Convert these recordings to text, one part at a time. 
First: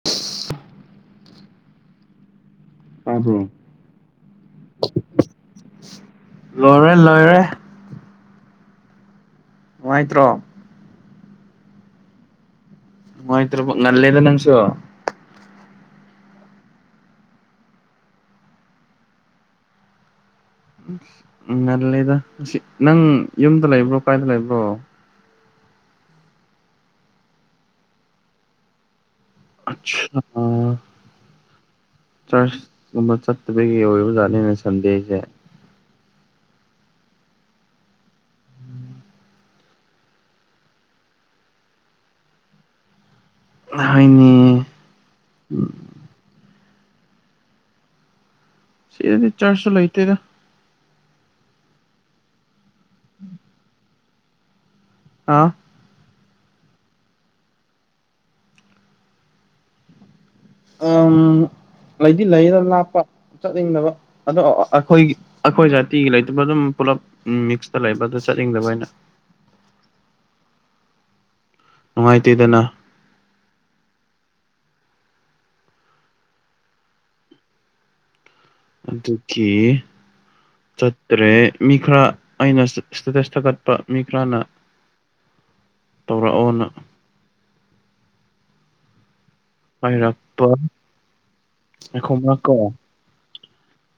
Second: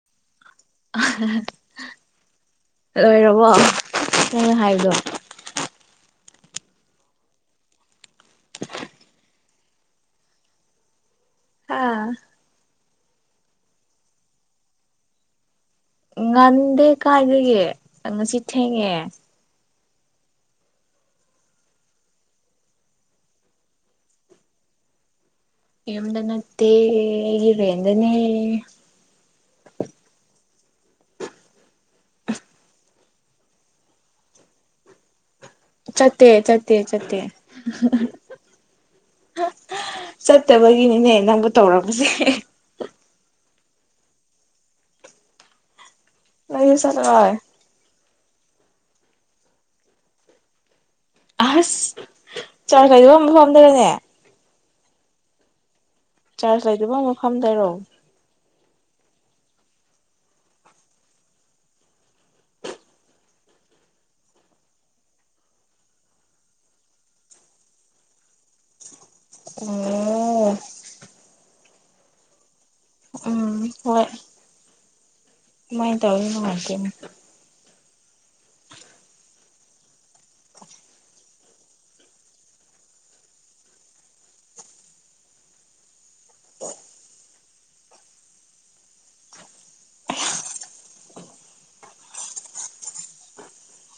[unintelligible] ꯂꯣꯏꯔꯕꯣ ꯇꯥꯕ꯭ꯔꯣ ꯅꯪꯩꯅ ꯍꯥꯏꯕꯗꯣ ꯂꯣꯏꯔꯦ ꯂꯣꯏꯔꯦ ꯅꯨꯡꯉꯥꯏꯇ꯭ꯔꯣ ꯍꯥꯥ ꯃꯣꯏ ꯉꯜꯦꯗ ꯅꯪꯁꯨꯣ ꯉꯥꯟꯗꯦ ꯀꯥꯏꯒꯦ ꯉꯁꯤ ꯊꯦꯡꯉꯦ ꯎ ꯎ ꯉꯜꯂꯤꯗ ꯅꯪ ꯌꯨꯝꯗ ꯂꯩꯕ꯭ꯔꯣ ꯀꯥꯏꯗ ꯂꯩꯕ꯭ꯔꯣ ꯌꯗ ꯅꯠꯇꯦꯒꯤꯔꯦꯗꯅꯦ ꯑꯆꯥ ꯆꯔꯆꯀꯨꯝꯕ ꯆꯠꯇꯕꯒꯤ ꯑꯣꯏꯕꯖꯥꯠꯅꯤꯅꯦ ꯁꯟꯗꯦꯁꯦ ꯆꯠꯇꯦ ꯆꯠꯇꯦ ꯆꯠꯇꯦ ꯆꯠꯇꯕꯒꯤꯅꯤꯅꯦ ꯅꯪꯕꯨ ꯇꯧꯔꯛꯄꯁꯦ ꯍꯥꯏꯅꯤ ꯂꯩꯁꯔ ꯍ ꯁꯤꯗꯤ ꯆꯔꯁꯨ ꯂꯣꯏꯇꯦꯗ ꯑꯁ ꯆꯥꯎꯔꯈꯩꯗꯨꯝꯕ ꯐꯝꯗꯕꯅꯦ ꯑꯥ ꯆꯥꯔꯖ ꯂꯩꯇꯕ ꯃꯐꯝꯗꯔꯣ ꯎꯝ ꯂꯩꯗꯤ ꯂꯩꯌꯦꯗ ꯂꯥꯞꯄ ꯆꯠꯅꯤꯡꯗꯕ ꯑꯗꯣ ꯑꯩꯈꯣꯏꯒꯤ ꯑꯩꯈꯣꯏ ꯖꯥꯇꯤꯒꯤ ꯂꯩꯇꯕ ꯑꯗꯨꯝ ꯄꯨꯂꯞ ꯃꯤꯛꯁꯇ ꯂꯩꯕꯗ ꯆꯠꯅꯤꯡꯗꯕ ꯑꯣꯏꯅ ꯎꯝ ꯅꯨꯡꯉꯥꯏꯇꯦꯗꯅ ꯎꯝ ꯍꯣꯏ ꯃꯥꯏ ꯇꯧꯉꯇ ꯀꯦ ꯆꯠꯇ꯭ꯔꯦ ꯃꯤ ꯈꯔ ꯑꯩꯅ ꯏꯁꯇꯦꯇꯦꯁ ꯊꯥꯒꯠꯄ ꯃꯤ ꯈꯔꯅ ꯇꯧꯔꯛꯑꯣꯅ ꯍꯥꯏꯔꯛꯄ ꯑꯩꯈꯣꯃꯥ ꯀꯣ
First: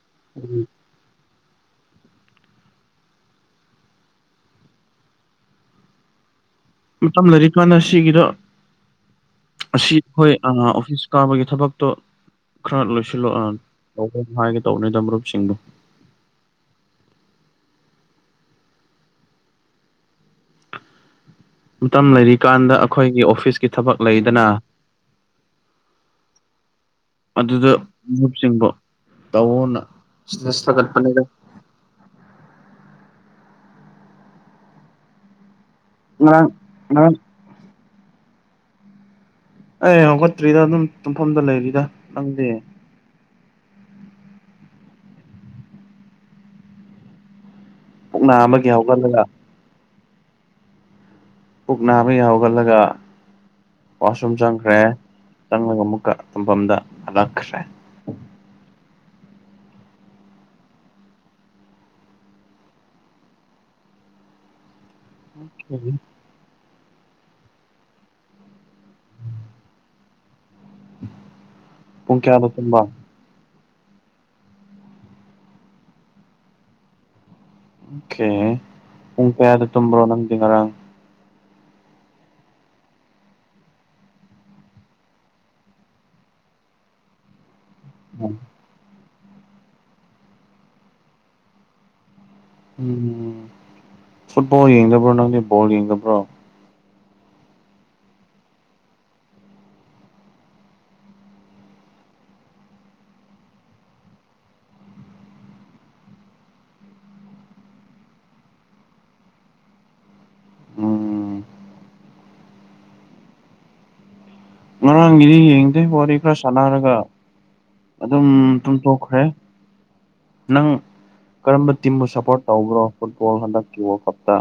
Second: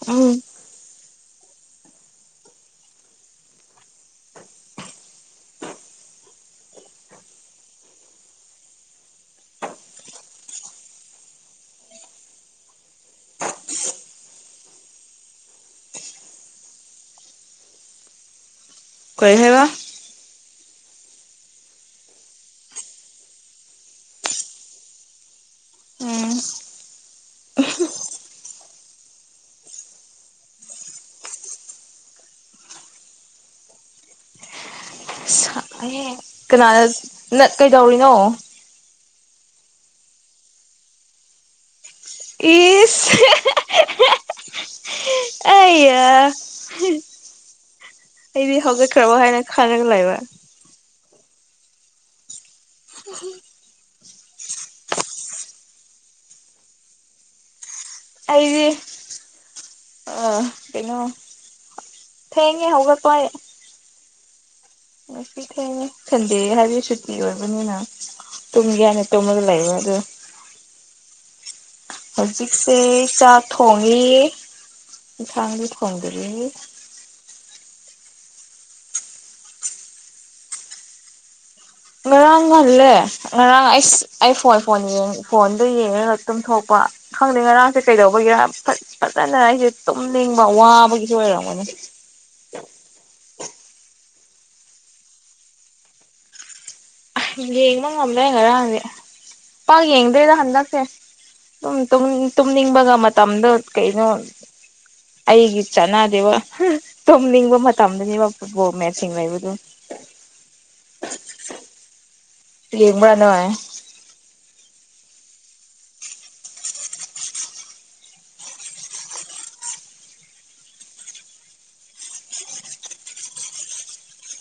ꯎꯝ ꯎꯝ ꯃꯇꯝ ꯂꯩꯔꯤꯀꯥꯟꯅ ꯁꯤꯒꯤꯗꯣ ꯑꯁꯤ ꯑꯩꯈꯣꯏ ꯑꯥ ꯑꯣꯐꯤꯁ ꯀꯥꯕꯒꯤ ꯊꯕꯛꯇꯣ ꯈꯔ ꯂꯣꯏꯁꯤꯜꯂꯨ ꯑꯥ ꯇ [unintelligible] ꯍꯥꯏꯒꯦ ꯇꯧꯕꯅꯤꯗ ꯃꯔꯨꯞꯁꯤꯡꯗꯣ ꯀꯩ ꯍꯥꯏꯕ ꯃꯇꯝ ꯂꯩꯔꯤꯀꯥꯟꯗ ꯑꯩꯈꯣꯏꯒꯤ ꯑꯣꯐꯤꯁꯀꯤ ꯊꯕꯛ ꯂꯩꯗꯅ ꯎꯝ ꯑꯗꯨꯗ ꯃꯔꯨꯞꯁꯤꯡꯕꯨ ꯇꯑꯣꯅ ꯁꯤꯗ ꯁꯥꯒꯠꯄꯅꯦꯗ ꯉꯔꯥꯡ ꯀꯅꯥꯗ ꯉꯔꯥꯡ ꯅꯠ ꯀꯩꯗꯧꯔꯤꯅꯣ ꯑꯩ ꯍꯧꯈꯠꯇ꯭ꯔꯤꯗ ꯑꯗꯨꯝ ꯇꯨꯝꯐꯝꯗ ꯂꯩꯔꯤꯗ ꯅꯪꯗꯤ ꯏꯁ ꯑꯌꯥ ꯄꯨꯛ ꯑꯩꯗꯤ ꯅꯥꯕꯒꯤ ꯍꯧꯒꯠꯈ꯭ꯔꯕꯣ ꯍꯧꯒꯠꯂꯒ ꯍꯥꯏꯅ ꯈꯔꯒ ꯂꯩꯕ ꯄꯨꯛ ꯅꯥꯕꯒꯤ ꯍꯧꯒꯠꯂꯒ [unintelligible] ꯋꯥꯁꯔꯨꯝ ꯆꯪꯈ꯭ꯔꯦ ꯆꯪꯂꯒ ꯑꯃꯨꯛꯀ ꯇꯨꯝꯐꯝꯗ ꯍꯜꯂꯛꯈ꯭ꯔꯦ ꯑꯩꯗꯤ ꯑ ꯀꯩꯅꯣ ꯊꯦꯡꯉꯦ ꯍꯧꯒꯠꯄ ꯑꯩ ꯉꯁꯤ ꯊꯦꯡꯉꯦ ꯊꯤꯟ ꯗꯦ ꯍꯥꯏꯕꯒꯤ ꯁꯨꯇꯤ ꯑꯣꯏꯕꯅꯤꯅ ꯇꯨꯝꯒꯦ ꯍꯥꯏꯅ ꯇꯨꯝꯃꯒ ꯂꯩꯕ ꯑꯗꯨ ꯄꯨꯡ ꯀꯌꯥꯗ ꯍꯧꯖꯤꯛꯁꯦ ꯇꯨꯝꯕ ꯆꯥꯛ ꯊꯣꯡꯉꯤ ꯌꯦꯟꯁꯥꯡꯗꯤ ꯊꯣꯡꯗ꯭ꯔꯤ ꯑꯣ ꯀꯦ ꯄꯨꯡ ꯀꯌꯥꯗ ꯇꯨꯝꯕ꯭ꯔꯣ ꯅꯪꯗꯤ ꯉꯔꯥꯡ ꯉꯔꯥꯡ ꯍꯜꯂꯦ ꯉꯔꯥꯡ ꯑꯩꯁ ꯑꯩ ꯐꯣꯟ ꯐꯣꯟ ꯌꯦꯡ ꯐꯣꯟꯗꯣ ꯌꯦꯡꯉꯒ ꯇꯨꯝꯊꯣꯛꯄ ꯈꯪꯗꯦ ꯉꯔꯥꯡ ꯀꯩꯗꯧꯕꯒꯤꯔ ꯐꯠ ꯐꯖꯅ ꯑꯩꯁꯦ ꯇꯨꯝꯅꯤꯡꯕ ꯋꯥꯕꯒꯤꯁꯨ ꯑꯣꯏꯔꯝꯒꯅꯤ ꯎꯝ ꯐꯨꯠꯕꯣꯜ ꯌꯦꯡꯗꯕ꯭ꯔꯣ ꯅꯪꯗꯤ ꯕꯣꯜ ꯌꯦꯡꯗꯕ꯭ꯔꯣ ꯌꯦꯡꯕ ꯉꯝꯂꯦ ꯉꯔꯥꯡꯗꯤ ꯄꯥꯛ ꯌꯦꯡꯗꯦꯗ ꯍꯟꯗꯛꯁꯦ ꯇꯨꯝ ꯇꯨꯝꯅꯤꯡꯕꯒ ꯃꯇꯝꯗꯣ ꯀꯩꯅꯣ ꯑꯩꯒꯤ ꯆꯠꯅꯗꯦꯕ ꯍꯥ ꯇꯨꯝꯅꯤꯡꯕ ꯃꯇꯝꯗꯅꯦꯕ ꯐꯨꯠꯕꯣꯜ ꯃꯦꯠꯆꯁꯤꯡ ꯂꯩꯕꯗꯨ ꯎꯝ ꯌꯦꯡꯕ꯭ꯔꯥ ꯅꫭꯢ ꯉꯔꯥꯡꯒꯤꯗꯤ ꯌꯦꯡꯗꯣꯏ ꯋꯥꯔꯤ ꯈꯔ ꯁꯥꯟꯅꯔꯒ ꯑꯗꯨꯝ ꯇꯨꯝ ꯊꫭꯛꯈ꯭ꯔꯦ ꯅꯪ ꯀꯔꯝꯕ ꯇꯤꯝꯕꯨ ꯁꯄꯣꯔꯠ ꯇꯧꯕ꯭ꯔꯣ ꯐꯨꯠꯕꯣꯜ ꯍꯟꯗꯛꯀꯤ ꯋꯥꯜ ꯀꯞꯇ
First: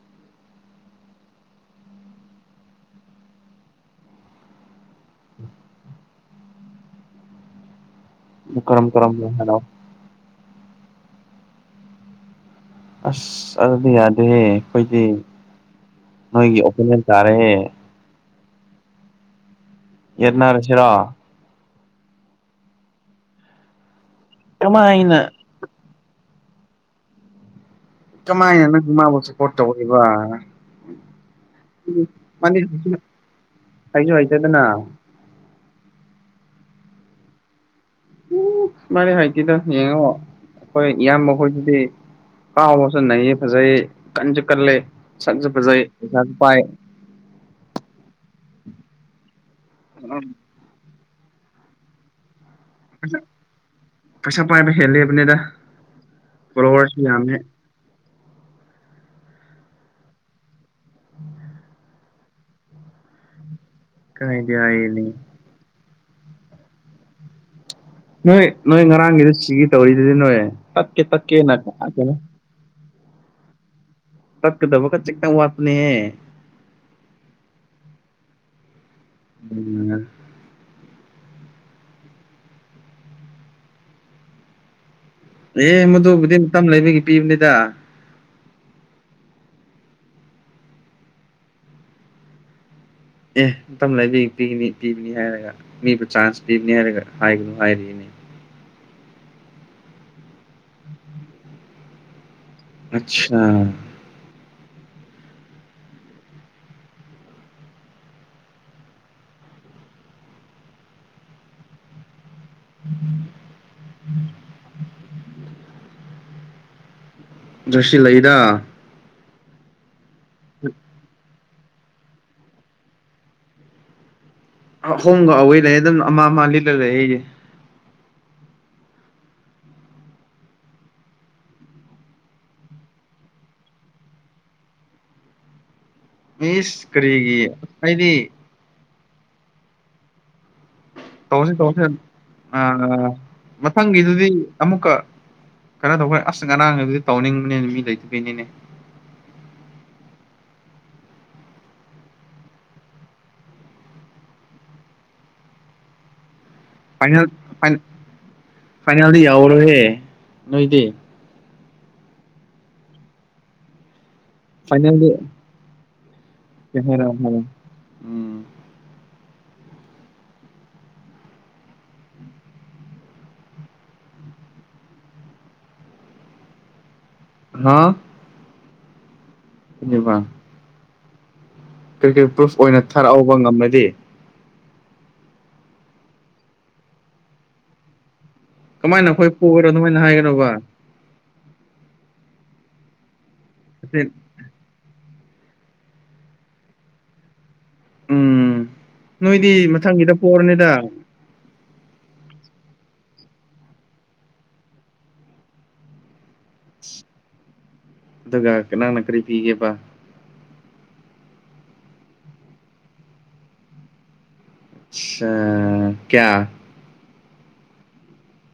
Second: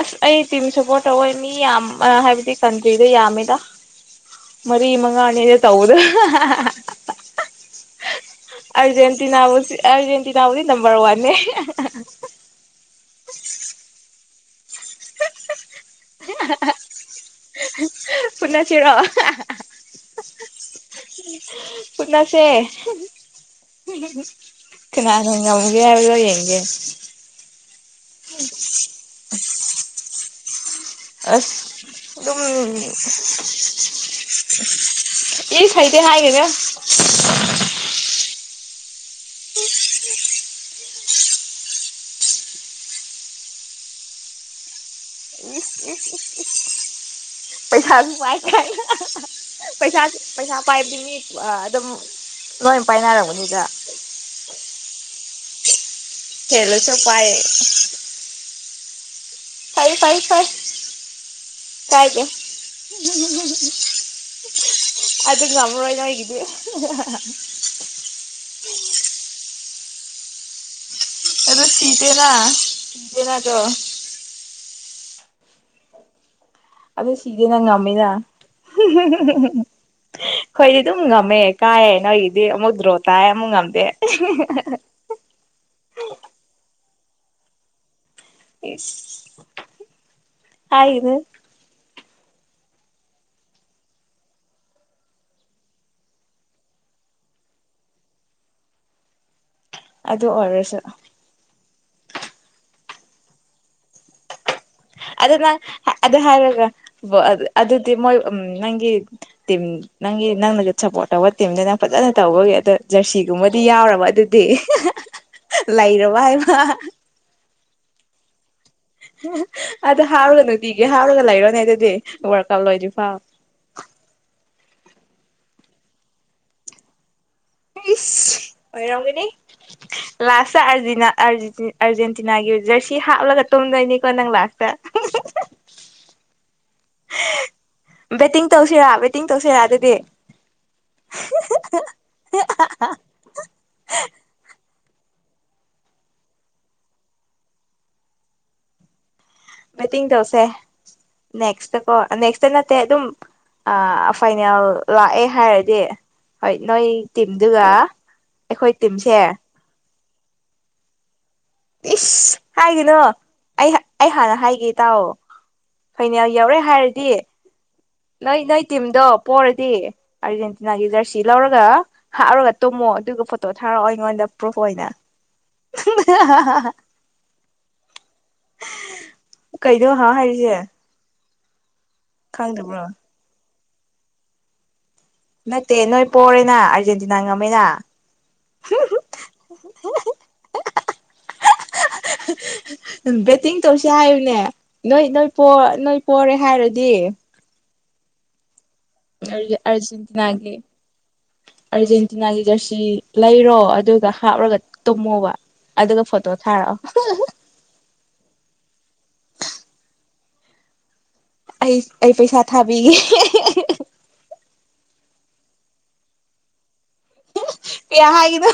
ꯑꯁ ꯑꯩ ꯇꯤꯝ ꯁꯞꯄꯣꯔꯠ ꯇꯧꯋꯦ ꯃꯤ ꯌꯥꯝ ꯍꯥꯏꯕꯗꯤ ꯀꯟꯇ꯭ꯔꯤꯗ ꯌꯥꯝꯃꯤꯗ ꯃꯔꯤ ꯃꯉꯥꯡꯅꯤꯗ ꯇꯧꯕꯗꯨ ꯀꯔꯝ ꯀꯔꯝꯕ ꯑꯔꯖꯦꯟꯇꯤꯅꯥꯕꯨ ꯍꯥꯏꯅꯣ ꯁꯤ ꯑꯔꯖꯦꯟꯇꯤꯅꯥꯕꯨꯗꯤ ꯅꯝꯕꯔ ꯋꯥꯟꯅꯦ ꯑꯁ ꯑꯗꯨꯗꯤ ꯌꯥꯗꯦꯍꯦ ꯑꯩꯈꯣꯏꯗꯤ ꯅꯣꯏꯒꯤ ꯑꯣꯄꯣꯅꯦꯟ ꯇꯥꯔꯍꯦ ꯄꯨꯟꯅꯁꯤꯔꯧ ꯑꯣ ꯌꯦꯠꯅ ꯔꯁꯤꯔꫭ ꯐꯨꯅꯁꯦ ꯀꯃꯥꯏꯅ ꯀꯅꯅꫭ ꯉꯝꯒꯦ ꯍꯥꯏꯕꯗꯣ ꯌꯦꯡꯒꯦ ꯀꯃꯥꯏꯅ ꯅꯪ ꯃꯥꯕꯨ ꯁꯞꯄꫭꯠ ꯇꯥꯎꯔꯤꯕ ꯑꯁ ꯑꯗꯨꯝ ꯍꯩꯁꯨ ꯑꯁ ꯍꯩꯁꯨ ꯍꯩꯇꯗꯅ ꯑꯁ ꯏꯁ ꯍꯩꯗꯦ ꯍꯥꯏꯒꯅꯨ ꯎ ꯃꯥꯅꯤ ꯍꯥꯏꯇꯤꯗꯣ ꯌꯦꯡꯉꯣ ꯍꯥꯎ ꯑꯩꯈꯣꯏ ꯏꯌꯥꯝꯕ ꯃꯈꯣꯏꯁꯤꯗꯤ ꯀꯥꯎꯕꯁꯨ ꯅꯩꯌꯦ ꯐꯖꯩ ꯀꯟꯁꯨ ꯀꯂꯦ ꯁꯛꯁꯨ ꯐꯖꯩ ꯄꯩꯁꯥꯁꯨ ꯄꯥꯏ꯫ ꯄꯩꯁꯥꯁꯨꯃꯥꯏ ꯄꯩꯁꯥ ꯄꯩꯁꯥ ꯄꯥꯏꯕꯤꯅꯤ ꯑꯗꯨꯝ ꯂꯣꯏꯅ ꯄꯥꯏꯅꯔꯝꯔꯕꯅꯤꯗ꯫ ꯄꯩꯁꯥ ꯄꯥꯏꯕ ꯍꯦꯜꯂꯤ ꯍꯥꯏꯕꯅꯤꯗ ꯍꯦꯂꯂꯣꯏ ꯄꯥꯏ ꯐꯥꯏ ꯐꯥꯏ ꯐꯥꯏ ꯀꯥꯏꯗꯦ꯫ ꯀꯥꯏꯗꯤ ꯍꯥꯏꯅꯤ ꯑꯩꯗ ꯉꯃꯔꯣꯏ ꯅꯣꯏ ꯒꯤꯗꯤ꯫ ꯅꯣꯏ ꯅꯣꯏ ꯉꯔꯥꯡꯒꯤꯗ ꯁꯤꯒꯤ ꯇꯧꯔꯤꯗꯨꯗꯤ ꯅꯣꯏ ꯇꯠꯀꯦ ꯇꯠꯀꯦꯅ ꯀꯩꯅꯣ ꯁꯤꯇꯅ ꯁꯤꯗꯅ ꯇꯣ꯫ ꯇꯠꯀꯗꯕꯠ ꯆꯪ ꯋꯥꯇꯅꯦ꯫ ꯑꯗꯨ ꯁꯤꯗꯦꯅ ꯉꯝꯃꯤꯅ ꯎꯝ ꯑꯩꯈꯣꯏꯗꯤ ꯑꯗꯨꯝ ꯉꯝꯃꯦ ꯀꯥꯏꯌꯦ ꯅꯣꯏꯒꯤꯗꯤ ꯑꯃꯨꯛ ꯗ꯭ꯔꯣ ꯇꯥꯏ ꯑꯃꯨꯛ ꯉꯝꯗꯦ꯫ ꯑꯦ ꯃꯗꯨꯕꯨꯗꯤꯇꯝ ꯂꯩꯕꯒꯤ ꯄꯤꯕꯅꯤꯗ ꯏꯁ ꯍꯥꯏꯒꯅꯨ꯫ ꯑꯦ ꯃꯇꯝꯇ ꯂꯩꯕꯤ ꯄꯤꯒꯅꯤ ꯄꯤꯕꯅꯤ ꯍꯥꯏꯔꯒ ꯃꯤꯕꯨ ꯆꯥꯟꯁ ꯄꯤꯕꯅꯤ ꯍꯥꯏꯔꯒ ꯍꯥꯏꯒꯅꯨ ꯍꯥꯏꯔꯤꯅꯦ꯫ ꯑꯗꯨ ꯑꯣꯔꯁꯨ ꯑꯆꯥ ꯑꯗꯨ ꯅꯪ ꯑꯗꯨ ꯍꯥꯏꯔꯒ ꯑꯗꯨꯗꯤ ꯃꯣꯏ ꯎ ꯅꯪꯒꯤ꯫ ꯅꯪ ꯅꯪ ꯅꯒꯠ ꯆꯄꯣꯠ ꯇꯤꯝꯗꯅꯪ ꯐꯖꯅ ꯇꯧꯕꯒꯤ ꯑꯗꯣ ꯖꯔꯁꯤꯒꯨꯝꯕꯗꯤ ꯌꯥꯎꯔꯕ ꯑꯗꯨꯗꯤ꯫ ꯂꯩꯔꯕ ꯍꯥꯏꯕ ꯖꯔꯁꯤ ꯂꯩꯗ꯫ ꯑꯗꯨ ꯍꯥꯎꯔꯒ ꯅꯨꯡꯇꯤꯒꯤ ꯍꯥꯎꯔꯒ ꯂꯩꯔꯣꯅꯦ ꯑꯗꯨꯗꯤ ꯋꯥꯜꯀꯨꯄ ꯂꯣꯏꯗꯤ ꯐꯥꯎ꯫ ꯑꯍꯣꯡꯒ ꯑꯋꯦ ꯂꯩꯦ ꯑꯗꯨꯝ ꯑꯃ ꯑꯃ ꯂꯤꯂ ꯂꯩ ꯑꯩꯁꯦ꯫ ꯏꯤꯁ ꯑꯣꯏꯔꯝꯒꯅꯤ꯫ ꯂꯥꯁꯇ ꯑꯥꯔꯖꯦꯟꯇꯤꯅꯥꯒꯤ ꯖꯔꯁꯤ ꯍꯥꯞꯂꯒ ꯇꯨꯝꯗꯣꯏꯅꯤꯀꯣ ꯅꯪ ꯂꯥꯁꯇ꯫ ꯏꯁ ꯀꯔꯤꯒꯤ꯫ ꯑꯩꯗꯤ ꯕꯦꯠꯇꯤꯡ ꯇꯧꯁꯤꯔ ꯕꯦꯠꯇꯤꯡ ꯇꯧꯁꯤꯔ ꯑꯗꯨꯗꯤ ꯇꯧꯔꯁꯤ ꯇꯧꯔꯁꯤ ꯃꯊꯪꯒꯤꯗꯨꯗꯤ ꯑꯃꯨꯛꯀ ꯀꯩꯅꯣ ꯇꯧꯕꯈꯣꯏ ꯑꯁ ꯉꯔꯥꯡ ꯍꯥꯏꯕꯗꯤ ꯇꯧꯅꯤꯡꯕꯅꯦꯅ ꯃꯤ ꯂꯩꯇꯕꯩꯅꯤꯅꯦ꯫ ꯕꯦꯇꯤꯡ ꯇꯧꯁꯦ ꯅꯦꯛꯁꯇꯀꯣ ꯅꯦꯛꯁꯇ ꯅꯠꯇꯦ ꯑꯗꯨꯝ ꯑ ꯐꯥꯏꯅꯦꯜ ꯂꯥꯛꯑꯦ ꯍꯥꯏꯔꯗꯤ꯫ ꯍꯣꯏ ꯅꯣꯏ ꯐꯥꯏꯅꯦꯜ ꯇꯤꯝꯗꯨꯒ ꯑꯩꯈꯣꯏ ꯇꯤꯝꯁꯦ꯫ ꯄꯨꯔꯣꯍꯦ꯫ ꯅꯣꯏꯗꯤ ꯏꯁ ꯍꯥꯏꯒꯅꯣ ꯑꯩ ꯑꯩ ꯍꯥꯟꯅ ꯍꯥꯏꯒ ꯐꯩꯅꯗꯤ꯫ ꯐꯥꯏꯅꯂ ꯌꯧꯔꯦ ꯍꯥꯏꯔꯗꯤ꯫ ꯅꯣꯏ ꯎꯝ ꯅꯣꯏ ꯇꯤꯝꯗꯣ ꯄꯣꯔꯗꯤ ꯑꯥꯔꯖꯦꯟꯇꯤꯅꯥꯒꯤ ꯖꯔꯁꯤ ꯂꯧꯔꯒ ꯍꯥꯞꯔꯒ ꯇꯨꯝꯃꯣ ꯑꯗꯨꯒ ꯐꯣꯇꯣ ꯊꯥꯔꯛꯑꯣ ꯑꯩꯉꯣꯟꯗ ꯄ꯭ꯔꯨꯐ ꯑꯣꯏꯅ [inaudible] ꯍꯥ ꯀꯩꯅꯣ ꯍꯥꯏ ꯀꯔꯤꯕ ꯍꯥꯏꯔꯤꯁꯦ꯫ ꯀ꯭ꯔꯤ ꯀꯔꯤ ꯄ꯭ꯔꯨꯐ ꯑꯣꯏꯅ ꯈꯪꯗꯕ꯭ꯔꯣ ꯊꯥꯔꯛꯍꯧꯕ ꯉꯝꯃꯗꯤ꯫ ꯅꯠꯇꯦ ꯅꯣꯏ ꯄꯣꯔꯦꯅ ꯑꯥꯔꯖꯦꯟꯇꯤꯅꯥ ꯉꯝꯃꯦꯅ꯫ ꯀꯃꯥꯏꯅ ꯑꯩꯈꯣꯏ ꯄꯒꯔꯣ ꯑꯗꯨꯃꯥꯏꯅ ꯍꯥꯏꯒꯅꯣꯕ꯫ ꯕꯦꯠꯇꯤꯡ ꯇꯧꯁ ꯍꯥꯏꯌꯨꯅꯦ꯫ ꯅꯣꯏ ꯅꯣꯏ ꯅꯣꯏ ꯄꯣꯔꯦ ꯍꯥꯏꯔꯗꯤ꯫ ꯎꯝ ꯅꯣꯏꯗꯤ ꯃꯊꯪꯒꯤꯗ ꯑꯥꯔꯖꯦꯟꯇꯤꯅꯥꯒꯤ ꯄꯣꯔꯅꯤꯗ ꯑꯥꯔꯖꯦꯟꯇꯤꯅꯥꯒꯤ ꯖꯔꯁꯤ ꯂꯩꯔꯣ ꯑꯗꯨꯒ ꯍꯥꯞꯂꯒ ꯇꯨꯝꯃꯣꯕ ꯑꯗꯨꯒ ꯐꯣꯇꯣ ꯊꯥꯔꯛꯑꯣ ꯑꯗꯨꯒ ꯅꯪꯅ ꯀꯔꯤ ꯄꯤꯒꯦꯕ ꯑꯩ ꯑꯩ ꯄꯩꯁꯥ ꯊꯥꯕꯤꯒꯦ ꯑ ꯀꯌꯥ ꯀꯌꯥ ꯍꯥꯏꯒꯦꯅꯣ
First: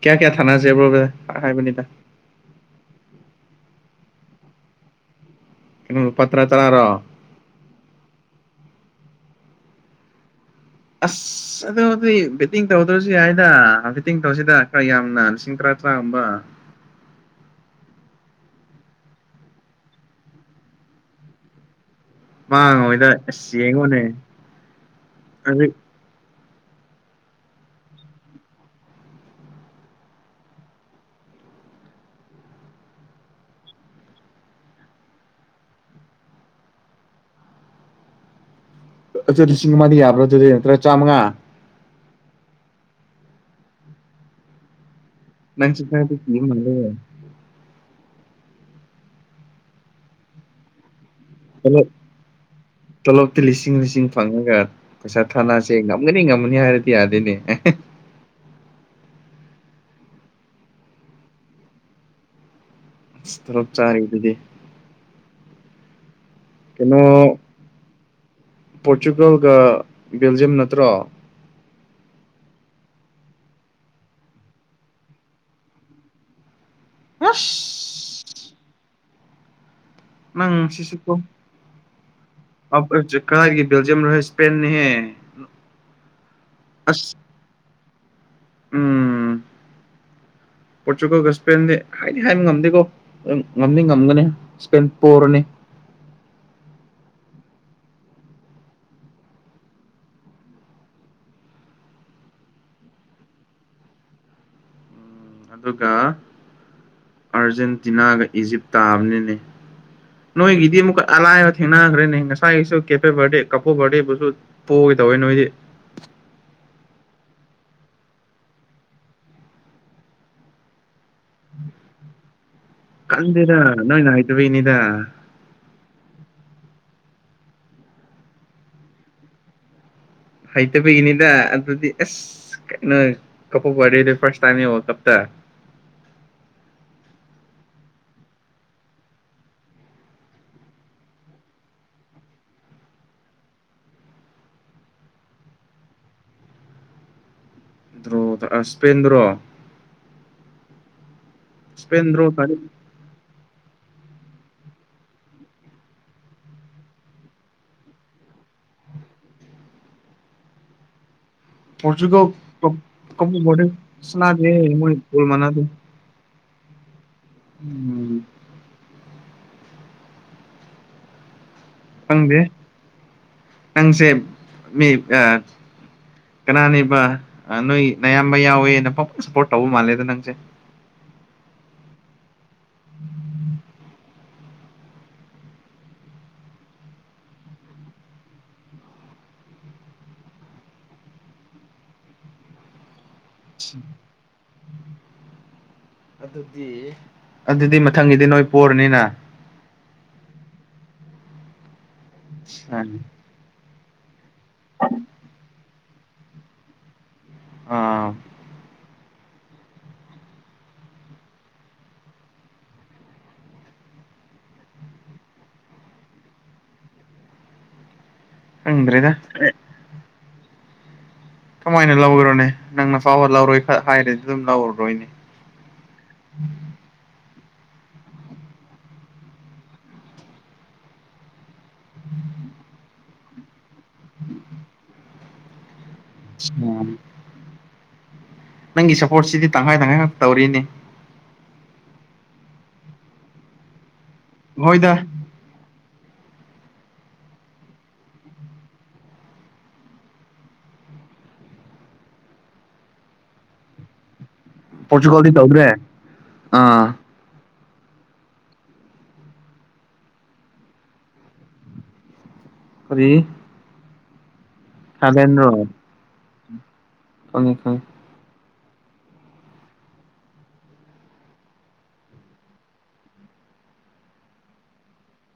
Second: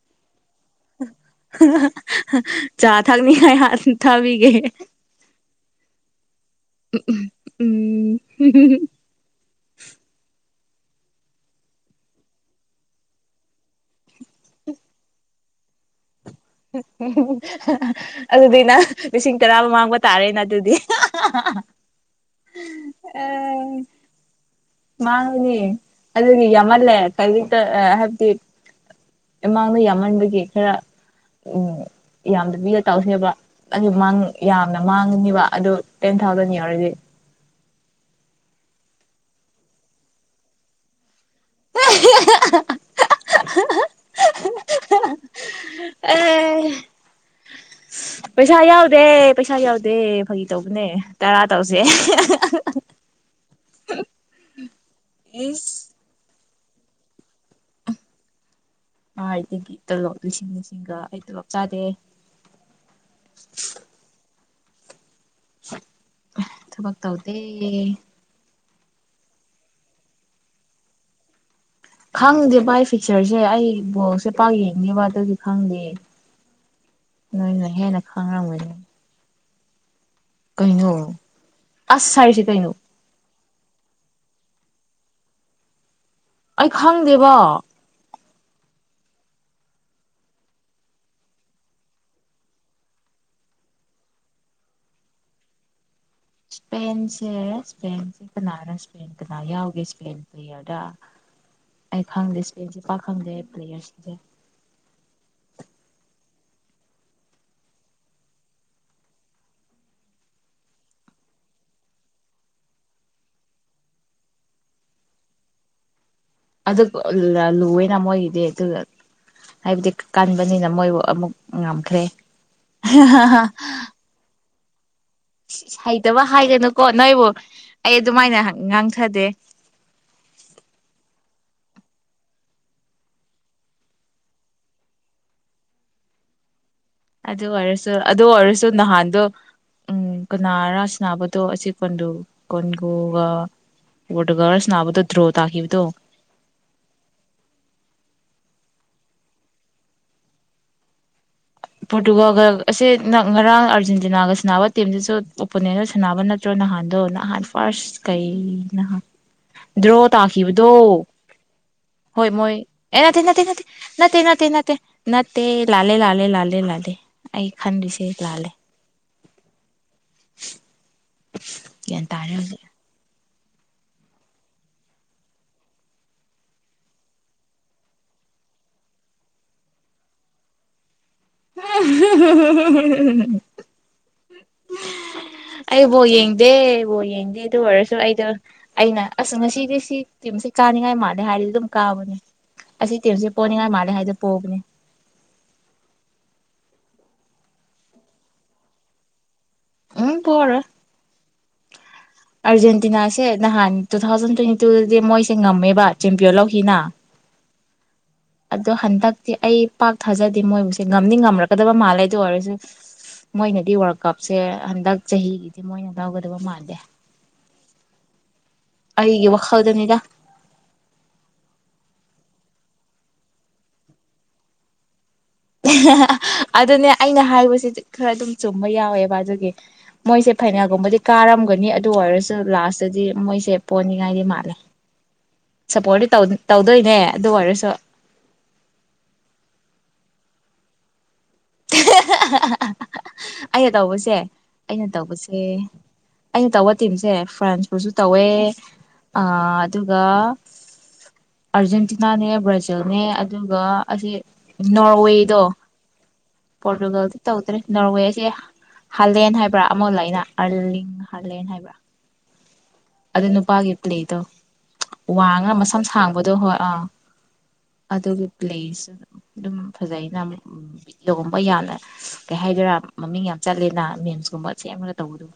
ꯀꯌꯥ ꯀꯌꯥ ꯊꯥꯅꯁꯦꯕ꯭ꯔꯣ ꯍꯥꯏꯕꯅꯤꯗ ꯆꯥ ꯊꯛꯅꯤꯉꯥꯢ ꯊꯥꯕꯤꯒꯦ ꯀꯩꯅꯣ ꯂꯨꯄꯥ ꯇꯔ ꯇꯔꯥꯔꯣ ꯎꯝ ꯑꯁ ꯑꯗꯨꯗꯤ ꯕꯦꯠꯇꯤꯡ ꯇꯧꯗ꯭ꯔꯁꯨ ꯌꯥꯏꯗ ꯕꯦꯠꯇꯤꯡ ꯇꯧꯁꯤꯗ ꯈꯔ ꯌꯥꯝꯅ ꯂꯤꯁꯤꯡ ꯇꯔꯥ ꯇꯔꯥ ꯒꯨꯝꯕ [unintelligible] ꯑꯗꯨꯗꯤ ꯅꯪ ꯂꯤꯁꯤꯡ ꯇꯔꯥ ꯃꯃꯥꯡꯕ ꯇꯥꯔꯦꯅ ꯑꯗꯨꯗꯤ ꯃꯥꯡꯉꯣꯢꯗ ꯑꯁ ꯌꯦꯡꯉꯨꯅꯦ ꯃꯥꯡꯉꯨꯅꯤ ꯑꯗꯨꯒꯤ ꯌꯥꯝꯃꯜꯂꯦ ꯀ ꯍꯥꯏꯕꯗꯤ ꯃꯃꯥꯡꯗ ꯌꯥꯝꯃꯟꯕꯒꯤ ꯈꯔ ꯎꯝ ꯌꯥꯝꯗꯕꯤꯗ ꯇꯧꯁꯦꯕ ꯑꯗꯨ ꯌꯥꯝꯅ ꯃꯥꯡꯉꯅꯤꯕ ꯑꯗꯨ ꯇꯦꯟ ꯊꯥꯎꯖꯟ ꯌꯥꯎꯔꯤꯗꯤ ꯑꯗꯨꯂꯤ ꯂꯤꯁꯤꯡ ꯑꯃ ꯌꯥꯕ꯭ꯔꯥ ꯑꯗꯨꯗꯤ ꯅꯠꯇꯔꯥ ꯆꯥꯝꯃꯉꯥ ꯅꯪꯁꯨ ꯈꯔꯗꯤ ꯀꯤꯕ ꯑꯦ ꯃꯥꯜꯂꯦ ꯄꯩꯁꯥ ꯌꯥꯎꯗꯦ ꯄꯩꯁꯥ ꯌꯥꯎꯗꯦ ꯐꯥꯒꯤ ꯇꯧꯕꯅꯦ ꯇꯔꯥ ꯇꯧꯁꯦ ꯇꯣꯂꯣꯞꯇꯤ ꯂꯤꯁꯤꯡ ꯂꯤꯁꯤꯡ ꯐꯪꯉꯒ ꯄꯩꯁꯥ ꯊꯥꯅꯁꯦ ꯏꯁ ꯉꯝꯒꯅꯤ ꯉꯝꯃꯅꯤ ꯍꯥꯏꯔꯗꯤ ꯌꯥꯗꯦꯅꯦ ꯀꯥꯢꯗꯒꯤ ꯇꯂꯣꯞ ꯂꯤꯁꯤꯡ ꯂꯤꯁꯤꯡꯒ ꯑꯩ ꯇꯂꯣꯞ ꯆꯥꯗꯦ ꯢꯁ ꯊꯣꯂꯣꯞ ꯆꯥꯔꯤꯗꯨꯗꯤ ꯊꯕꯛ ꯇꯧꯗꯦ ꯄ꯭ꯔꯣꯇꯨꯒꯜꯒ ꯕꯦꯜꯖꯤꯌꯝ ꯅꯠꯇ꯭ꯔꯣ ꯈꯪꯗꯦꯕ ꯐꯤꯆꯔꯁꯦ ꯑꯩ ꯕꯣꯜꯁꯦ ꯄꯥꯛ ꯌꯦꯡꯗꯦꯕ ꯑꯗꯨꯗꯤ ꯈꯪꯗꯦ ꯅꯣꯏꯅ ꯍꯦꯟꯅ ꯑꯁ ꯈꯪꯉꯝꯒꯅꯤ ꯅꯪ ꯀꯩꯅꯣ ꯑꯁ ꯍꯥꯢꯔꯤꯁꯦ ꯀꯩꯅꯣ [inaudible] ꯀꯥꯢꯒꯤ ꯕꯦꯜꯖꯤꯌꯝ ꯔꯣ ꯁꯄꯦꯟꯅꯤꯍꯦ ꯑꯩ ꯈꯪꯗꯦꯕ ꯎꯝ ꯄ꯭ꯔꯣꯇꯨꯒꯜꯒ ꯏꯁꯄꯦꯟꯗꯤ ꯍꯥꯏꯗꯤ ꯍꯥꯏꯕ ꯉꯝꯗꯦꯀꯣ ꯉꯝꯅꯤ ꯉꯝꯒꯅꯤ ꯢꯁꯄꯦꯟ ꯄꯣꯔꯅꯤ ꯏꯁꯄꯦꯟꯁꯦ ꯏꯁꯄꯦꯟꯁꯦ ꯀꯅꯥꯅꯣ ꯏꯁꯄꯦꯟ ꯀꯅꯥ ꯌꯥꯎꯒꯦ ꯏꯁꯄꯦꯟ ꯄ꯭ꯂꯦꯌꯔꯗ ꯑꯩ ꯈꯪꯗꯦ ꯏꯁꯄꯦꯁꯦ ꯄꯥꯛ ꯈꯪꯗꯦ ꯄ꯭ꯂꯦꯌꯔꯁꯤꯡꯁꯦ ꯑꯗꯨꯒ ꯑꯔꯖꯦꯟꯇꯤꯅꯥꯒ ꯏꯖꯤꯞ ꯇꯥꯕꯅꯤꯅꯦ ꯅꯣꯏꯒꯤꯗꯤ ꯑꯃꯨꯛ ꯑꯔꯥꯏꯕ ꯊꯦꯡꯅꯈ꯭ꯔꯦꯅꯦ ꯉꯁꯥꯏꯒꯤꯁꯨ ꯀꯦꯄꯦ ꯕꯔꯗꯦ ꯀꯄꯣ ꯕꯔꯗꯦꯕꯨꯁꯨ ꯄꯣꯒꯦ ꯇꯧꯋꯤ ꯅꯣꯏꯗꯤ ꯑꯗꯨꯕꯨ ꯂꯣꯏꯅ ꯃꯣꯏꯒꯤꯗꯤ ꯍꯥꯀꯇꯥ ꯍꯥꯏꯕꯗꯤ ꯀꯟꯕꯅꯤꯅ ꯃꯣꯏꯕꯨ ꯑꯃꯨꯛ ꯉꯝꯈ꯭ꯔꯦ ꯀꯔꯤꯅꯤꯗ ꯏꯁ ꯏꯁ ꯍꯩꯇꯕ ꯍꯥꯏꯒꯅꯨꯀꯣ ꯅꯣꯏꯕꯨ ꯑꯩ ꯑꯗꯨꯃꯥꯏꯅ ꯉꯥꯡꯊꯗꯦ ꯍꯩꯇꯕꯒꯤꯅꯤꯗ ꯑꯗꯨꯗꯤ ꯑꯁ ꯀꯩꯅꯣ ꯀꯦꯕꯣ ꯚꯔꯗꯤꯗꯤ ꯐꯥꯔꯁ ꯇꯥꯅꯤ ꯋꯥꯔꯜ ꯀꯞꯇꯥ ꯑꯗꯨ ꯑꯣꯏꯔꯁꯨ ꯑꯗꯨ ꯑꯣꯏꯔꯁꯨ ꯅꯍꯥꯟꯗꯣ ꯎꯝ ꯀꯅꯥꯔꯥ ꯁꯥꯅꯕꯗꯣ ꯑꯁꯤ ꯀꯗꯨ ꯀꯣꯡꯒꯣꯒ ꯄ꯭ꯔꯣꯇꯨꯒꯜꯒ ꯁꯥꯅꯕꯗꯥ ꯗ꯭ꯔꯣ ꯇꯥꯈꯤꯕꯗꯣ ꯗ꯭ꯔꯣꯗ ꯏꯁꯄꯦꯟꯗ꯭ꯔꯣ ꯁ꯭ꯄꯦꯟ ꯗ꯭ꯔꯣ ꯄ꯭ꯔꯣꯇꯨꯒꯜꯒ ꯇꯥꯔꯦ ꯑꯁꯦ ꯅ ꯉꯔꯥꯡ ꯑꯥꯔꯖꯦꯟꯇꯤꯅꯥꯒ ꯁꯥꯟꯅꯕ ꯇꯤꯝꯁꯤꯁꯨ ꯑꯣꯄꯣꯅꯦꯟꯅ ꯁꯥꯟꯅꯕ ꯅꯠꯇ꯭ꯔꯣ ꯅꯍꯥꯟꯗꯣ ꯅꯍꯥꯟ ꯐꯥꯔꯁ [unintelligible] ꯗ꯭ꯔꯣ ꯇꯥꯈꯤꯕꯗꯣ ꯍꯣꯏ ꯄꯣꯔꯇꯨꯒꯜ ꯃꯣꯏ ꯑꯥ ꯅꯥꯇꯦ ꯅꯇꯦ ꯅꯠꯇꯦ ꯅꯇꯦ ꯅꯥꯇꯦ ꯁꯥꯟꯅꯗꯦ ꯅꯠꯇꯦ ꯃꯣꯏ ꯕꯣꯜ ꯅꯠꯇꯦ ꯃꯥꯟꯅꯗꯦ ꯂꯥꯜꯂꯦ ꯂꯥꯜꯂꯦ ꯂꯥꯜꯂꯦ ꯂꯥꯜꯂꯦ ꯂꯥꯜꯂꯦ ꯑꯩ ꯈꯟꯂꯤꯁꯦ ꯎꯝ ꯂꯥꯜꯂꯦ ꯒ꯭ꯌꯥꯟ ꯇꯥꯔꯦ ꯈꯪꯗꯦ ꯍꯧꯖꯤꯛ ꯅꯪꯁꯦ ꯃꯤ ꯑ ꯀꯅꯥꯅꯦꯕ ꯅꯣꯏ ꯑꯌꯥꯝꯕ ꯌꯥꯎꯋꯦꯅ ꯄ ꯄꯨꯅ ꯁꯞꯄꯣꯔꯠ ꯇꯧꯕ ꯃꯥꯜꯂꯦꯗ ꯅꯪꯁꯦ [unintelligible] [inaudible] ꯑꯩ ꯕꯣꯜ ꯌꯦꯡꯗꯦ ꯕꯣꯜ ꯌꯦꯡꯗꯦ ꯑꯗꯨ ꯑꯣꯏꯔꯁꯨ ꯑꯩꯗ ꯑꯩꯅ ꯑꯁ ꯉꯁꯤꯗꯤ ꯁꯤ ꯇꯤꯝꯁꯦ ꯀꯥꯅꯤꯡꯉꯥꯏ ꯃꯥꯜꯂꯦ ꯍꯥꯏꯗꯤ ꯑꯗꯨꯝ ꯀꯥꯕꯅꯦ ꯑꯁꯤ ꯇꯤꯝꯁꯦ ꯄꯣꯅꯤꯉꯥꯏ ꯃꯥꯂꯦ ꯍꯥꯏꯗꯤ ꯄꯣꯕꯅꯦ ꯑꯗꯨꯗꯤ ꯃꯊꯪꯒꯤꯗꯤ ꯅꯣꯏ ꯄꯔꯅꯤꯅ ꯎꯝ ꯄꯣꯔꯣꯏ ꯑꯥꯔꯖꯦꯟꯇꯤꯅꯥꯁꯦ ꯅꯍꯥꯟ ꯇꯨ ꯊꯥꯎꯖꯟ ꯇ꯭ꯋꯦꯟꯇꯤ ꯇꯨꯗꯗꯤ ꯃꯣꯏꯁꯦ ꯉꯝꯃꯦꯕ ꯆꯦꯝꯄꯤꯌꯟ ꯂꯧꯈꯤꯅ ꯑꯥ ꯑꯗꯣ ꯍꯟꯗꯛꯇꯤ ꯑꯩ ꯄꯥꯛ ꯊꯥꯖꯗꯦ ꯃꯣꯏꯕꯨꯁꯦ ꯉꯝꯅꯤ ꯉꯝꯔꯛꯀꯗꯕ ꯃꯥꯜꯂꯦ ꯗꯨꯑꯣꯏꯔꯁꯨ ꯃꯣꯏꯅꯗꯤ ꯋꯥꯔꯜ ꯀꯞꯁꯦ ꯍꯟꯗꯛ ꯆꯍꯤꯒꯤꯗꯤ ꯃꯣꯏꯅ ꯂꯧꯒꯗꯕ ꯃꯥꯟꯗꯦ ꯈꯪꯗ꯭ꯔꯦꯗ ꯑꯩꯒꯤ ꯋꯥꯈꯜꯗꯅꯤꯒ ꯀꯃꯥꯏꯅ ꯂꯧꯈꯔꯣꯅꯦ ꯅꯪꯅ ꯐꯥꯎꯕ ꯂꯧꯔꯣꯏ ꯈ ꯍꯥꯏꯔꯦꯗꯤ ꯑꯗꯨꯝ ꯂꯧꯔꯔꯣꯏꯅꯦ [unintelligible] ꯑꯗꯨꯅꯦ ꯑꯩꯅ ꯍꯥꯏꯕꯁꯦ ꯈꯔ ꯑꯗꯨꯝ ꯆꯨꯝꯕ ꯌꯥꯎꯋꯦꯕ ꯑꯗꯨꯒꯤ ꯃꯣꯏꯁꯦ ꯐꯩꯅꯥꯜꯒꯨꯝꯕꯗꯤ ꯀꯥꯔꯝꯒꯅꯤ ꯑꯗꯨ ꯑꯣꯏꯔꯁꯨ ꯂꯥꯁꯇꯗꯤ ꯃꯣꯏꯁꯦ ꯄꯣꯟꯅꯤꯡꯉꯥꯏꯗꯤ ꯃꯥꯜꯂꯦ [inaudible] ꯁꯞꯄꯣꯔꯤ ꯇꯧꯗꯣꯏꯅꯦ ꯑꯗꯨ ꯑꯣꯏꯔꯁꯨ ꯅꯪꯒꯤ ꯁꯞꯄꯣꯔꯠꯁꯤꯗꯤ ꯇꯪꯈꯥꯏ ꯇꯪꯈꯥꯏꯈꯛ ꯇꯧꯔꯤꯅꯦ ꯑꯩꯅ ꯇꯧꯕꯁꯦ ꯑꯩꯅ ꯍꯣꯏꯗ ꯇꯧꯕꯁꯦ ꯑꯩꯅ ꯇꯧꯕ ꯇꯤꯝꯁꯦ ꯐ꯭ꯔꯥꯟꯁꯄꯨꯁꯨ ꯇꯧꯋꯦ ꯑꯥ ꯑꯗꯨꯒ ꯑꯔꯖꯦꯟꯇꯤꯅꯥꯅꯦ ꯕ꯭ꯔꯥꯖꯤꯜꯅꯦ ꯑꯗꯨꯒ ꯑꯁꯤ ꯄꯣꯔꯆꯨꯒꯜꯗꯤ ꯅꯣꯔꯋꯦꯗꯣ ꯇꯧꯗ꯭ꯔꯦ ꯑꯥ ꯄꯣꯔꯇꯨꯒꯜ ꯇꯧꯗ꯭ꯔꯦ ꯅꯣꯔꯋꯦꯁꯦ ꯍꯥꯂꯦꯟ ꯍꯥꯏꯕ꯭ꯔ ꯑꯃꯥ ꯂꯩꯅ ꯑꯥꯔꯂꯤꯡ ꯍꯥꯂꯦꯟ ꯍꯥꯏꯕ꯭ꯔ ꯀꯔꯤ ꯑꯗꯨ ꯅꯨꯄꯥꯒꯤ ꯄ꯭ꯂꯦꯏꯗꯣ ꯊꯥꯏꯂꯦꯟꯔꯣ ꯋꯥꯡꯉ ꯃꯁꯝ ꯁꯥꯡꯕꯗꯣ ꯍꯣꯏ ꯑꯥ ꯈꯪꯉꯤ ꯈꯪꯉꯤ ꯑꯗꯨꯒꯤ ꯄ꯭ꯂꯦꯁꯁꯨ ꯑꯗꯨꯝ ꯐꯖꯩꯅ ꯕꯤꯗꯤꯑꯣꯒꯨꯝꯕ ꯌꯥꯝꯅ ꯀꯩ ꯍꯥꯏꯗꯣꯏꯔ ꯃꯃꯤꯡ ꯌꯥꯝ ꯆꯠꯂꯦꯅ ꯃꯦꯝꯁꯀꯨꯝꯕ ꯁꯦꯝꯃꯒ ꯇꯧꯕꯗꯨ